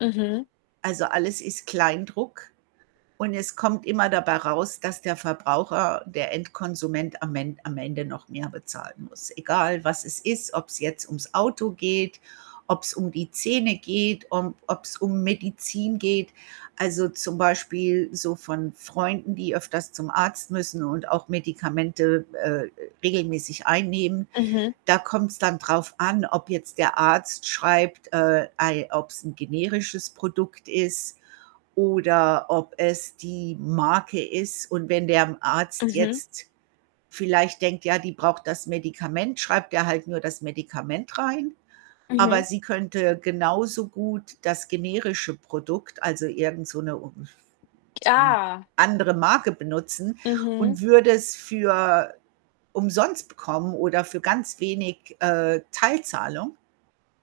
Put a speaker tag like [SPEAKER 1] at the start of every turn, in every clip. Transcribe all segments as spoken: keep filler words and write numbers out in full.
[SPEAKER 1] Mhm.
[SPEAKER 2] Also, alles ist Kleindruck und es kommt immer dabei raus, dass der Verbraucher, der Endkonsument am En am Ende noch mehr bezahlen muss, egal was es ist, ob's jetzt ums Auto geht, ob's um die Zähne geht, um ob's um Medizin geht. Also, zum Beispiel so von Freunden, die öfters zum Arzt müssen und auch Medikamente, äh, regelmäßig einnehmen.
[SPEAKER 1] Mhm.
[SPEAKER 2] Da kommt's dann drauf an, ob jetzt der Arzt schreibt, äh, ei ob's 'n generisches Produkt ist oder ob es die Marke ist. Und wenn der Arzt
[SPEAKER 1] Mhm.
[SPEAKER 2] jetzt vielleicht denkt, ja, die braucht das Medikament, schreibt er halt nur das Medikament rein. Aber
[SPEAKER 1] Mhm.
[SPEAKER 2] sie könnte genauso gut das generische Produkt also, irgend so 'ne [unintelligible] hm,
[SPEAKER 1] Ah.
[SPEAKER 2] andere Marke benutzen
[SPEAKER 1] Mhm.
[SPEAKER 2] und würde es für umsonst bekommen oder für ganz wenig, äh Teilzahlung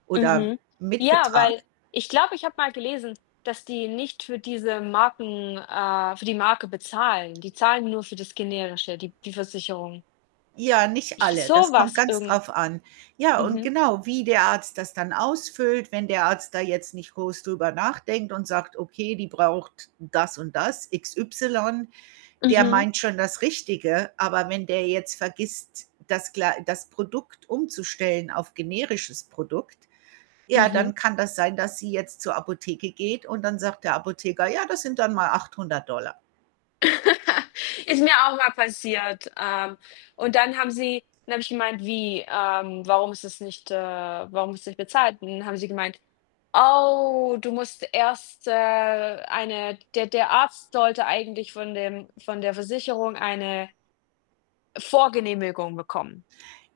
[SPEAKER 2] oder
[SPEAKER 1] Mhm.
[SPEAKER 2] mit
[SPEAKER 1] Ja, weil
[SPEAKER 2] Betrag.
[SPEAKER 1] ich glaube, ich habe mal gelesen, dass die nicht für diese Marken, äh für die Marke bezahlen. Die zahlen nur für das Generische, die die Versicherung.
[SPEAKER 2] Ja, nicht
[SPEAKER 1] Ich
[SPEAKER 2] alle, das kommt
[SPEAKER 1] sowas
[SPEAKER 2] ganz
[SPEAKER 1] irgend
[SPEAKER 2] drauf an. Ja und
[SPEAKER 1] mhm.
[SPEAKER 2] genau, wie der Arzt das dann ausfüllt, wenn der Arzt da jetzt nicht groß drüber nachdenkt und sagt, okay, die braucht das und das x y, der
[SPEAKER 1] Mhm.
[SPEAKER 2] meint schon das Richtige. Aber wenn der jetzt vergisst, das glei das Produkt umzustellen auf generisches Produkt, ja,
[SPEAKER 1] Mhm.
[SPEAKER 2] dann kann das sein, dass sie jetzt zur Apotheke geht und dann sagt der Apotheker: „Ja, das sind dann mal achthundert Dollar.“
[SPEAKER 1] Ist mir auch mal passiert. Ähm, und dann haben sie dann habe ich gemeint: „Wie? Ähm, warum ist das nicht, äh warum ist das nicht bezahlt?“ Und dann haben sie gemeint: „Oh, du musst erst, äh, eine der der Arzt sollte eigentlich von dem von der Versicherung eine“ „Vorgenehmigung bekommen.“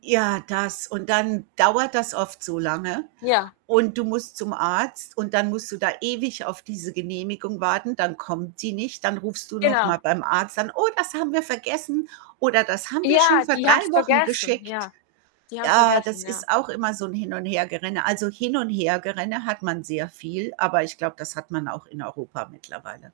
[SPEAKER 2] Ja, das und dann dauert das oft so lange
[SPEAKER 1] Ja.
[SPEAKER 2] und du musst zum Arzt und dann musst du da ewig auf diese Genehmigung warten, dann kommt sie nicht, dann rufst du noch
[SPEAKER 1] Genau.
[SPEAKER 2] mal beim Arzt an, „Oh, das haben wir vergessen oder das haben wir schon
[SPEAKER 1] Ja,
[SPEAKER 2] vor
[SPEAKER 1] die
[SPEAKER 2] drei
[SPEAKER 1] haben's
[SPEAKER 2] Wochen
[SPEAKER 1] vergessen.
[SPEAKER 2] geschickt.“
[SPEAKER 1] Ja. Die haben's
[SPEAKER 2] Ah,
[SPEAKER 1] vergessen,
[SPEAKER 2] das
[SPEAKER 1] ja.
[SPEAKER 2] ist auch immer so 'n Hin und Hergerenne. Also, Hin und Hergerenne hat man sehr viel, aber ich glaube, das hat man auch in Europa mittlerweile.